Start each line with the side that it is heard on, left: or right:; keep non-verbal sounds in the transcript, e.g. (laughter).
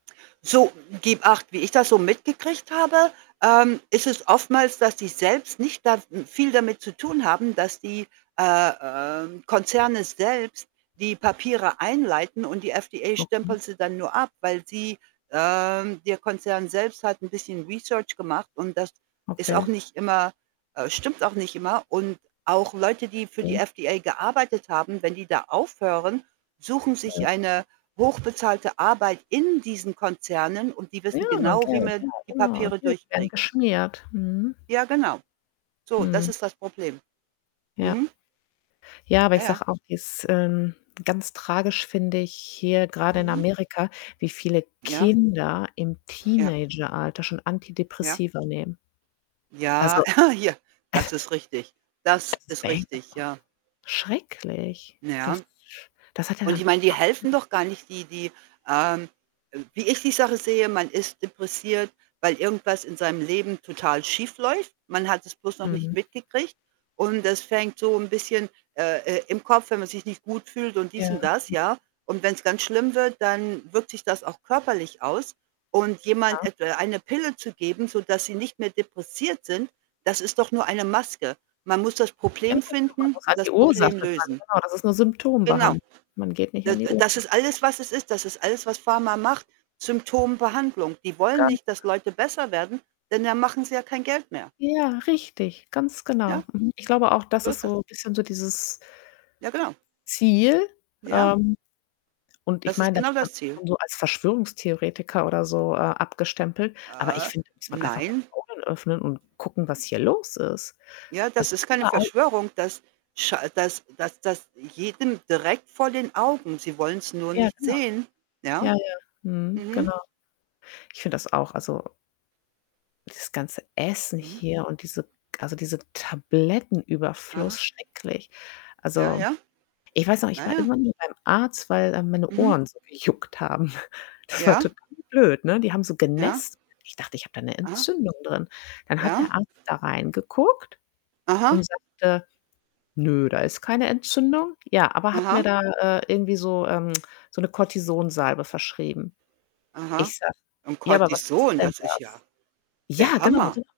right: So, gib Acht. Wie ich das so mitgekriegt habe, ähm, ist es oftmals, dass die selbst nicht da n viel damit zu tun haben, dass die, äh, ähm, Konzerne selbst die Papiere einleiten und die FDA
left: Okay.
right: stempelt sie dann nur ab, weil sie, ähm der Konzern selbst hat 'n bisschen research gemacht und das ist auch
left: Okay.
right: nicht immer, äh stimmt auch nicht immer. Und, auch Leute, die für die
left: (unintelligible)
right: FDA gearbeitet haben, wenn die da aufhören, suchen
left: Ja.
right: sich eine hochbezahlte Arbeit in diesen Konzernen und die
left: Ja,
right: wissen genau,
left: okay,
right: wie man
left: okay
right: die Papiere
left: (unintelligible) werden
right: durchkriegt.
left: geschmiert. Mhm.
right: Ja, genau. So, das
left: Hm.
right: ist das Problem.
left: Ja.
right: Mhm.
left: Ja, aber
right: Ja,
left: ich
right: ja.
left: sage auch, wie's in ganz tragisch finde ich hier, grade in
right: Mhm.
left: Amerika, wie viele
right: Ja.
left: Kinder im
right: Ja.
left: Teenageralter schon
right: Ja.
left: Antidepressiva nehmen.
right: Ja,
left: Also,
right: (chuckles) hier. Das ist richtig. Das
left: das ist.
right: ist richtig,
left: (unintelligible)
right: ja.
left: Schrecklich.
right: Na
left: Das
right: ja,
left: ist sch das hat ja
right: und ich
left: dann.
right: meine, die helfen doch
left: (unintelligible)
right: gar nicht, die die, ähm, äh wie ich die Sache sehe, man ist depressiv, weil irgendwas in seinem Leben total schiefläuft. Man hat es bloß noch nicht
left: Mhm.
right: mitgekriegt und das fängt so 'n bisschen, äh äh, im Kopf wenn man sich nicht gut fühlt und dies
left: Ja,.
right: und das,
left: (unintelligible)
right: ja, und wenn's ganz schlimm wird, dann wirkt sich das auch körperlich aus und jemand
left: Ja.
right: etwa eine Pille zu geben, sodass sie nicht mehr depressiv sind, das ist doch nur eine Maske. Man muss das
left: Ja,
right: Problem
left: (unintelligible) man
right: finden
left: muss
right: und
left: halt die
right: das
left: Ursache
right: Problem
left: dran,
right: lösen.
left: genau, das ist 'ne
right: Genau.
left: Symptom-Behandlung, man geht nicht
right: D
left: an die
right: d das
left: Ursache
right: ist
left: dran.
right: alles, was es ist. Das ist alles, was Pharma macht, Symptom-Behandlung. Die wollen
left: Ganz
right: nicht, dass
left: klar.
right: Leute besser werden, denn dann machen sie ja kein Geld mehr.
left: Ja, richtig, ganz genau.
right: Ja?
left: Mhm. Ich glaube auch, das
right: So
left: ist
right: ist das.
left: so bisschen so dieses
right: Ja, genau.
left: Ziel.
right: Ja.
left: Ähm, und ich
right: Das ist
left: meine, da
right: genau
left: wird man
right: das Ziel.
left: (unintelligible) so als Verschwörungstheoretiker oder so, äh, abgestempelt. Aber ich
right: Äh,
left: finde, da muss man einfach mal
right: nein.
left: die Augen öffnen und gucken, was hier los ist.
right: Ja,
left: Also
right: das ist keine
left: überall (unintelligible)
right: Verschwörung, das scha das das das jedem direkt vor den Augen. Sie wollen's nur
left: Ja,
right: nicht
left: genau.
right: sehen, ja?
left: Ja, ja. Mhm,
right: Mhm.
left: genau. Ich finde das auch, also dieses ganze Essen
right: Mhm.
left: hier und diese also dieser Tablettenüberfluss,
right: Aha.
left: schrecklich.
right: Ja,
left: Also,
right: ja.
left: ich weiß noch, ich
right: Na
left: war
right: ja.
left: irgendwann mal beim Arzt, weil, ähm, meine
right: Mhm.
left: Ohren so gejuckt haben. (chuckles) Das war
right: Ja.
left: total blöd, ne, die haben so
right: Ja.
left: genässt. Ich dachte, ich habe da 'ne
right: Aha.
left: Entzündung drin. Dann hat der
right: Ja?
left: Arzt da reingeguckt
right: Aha.
left: und sagte: „Nö, da ist keine Entzündung.“ Ja, aber hat mir
right: Aha.
left: da, äh, irgendwie so, ähm (tsk) so 'ne Kortison-Salbe verschrieben.
right: Aha
left: Ich sage:
right: und
left: „Ja, aber was ist
right: Cortison,
left: denn
right: das ist ja
left: das?“ ja,
right: der
left: genau, genau.
right: Hammer.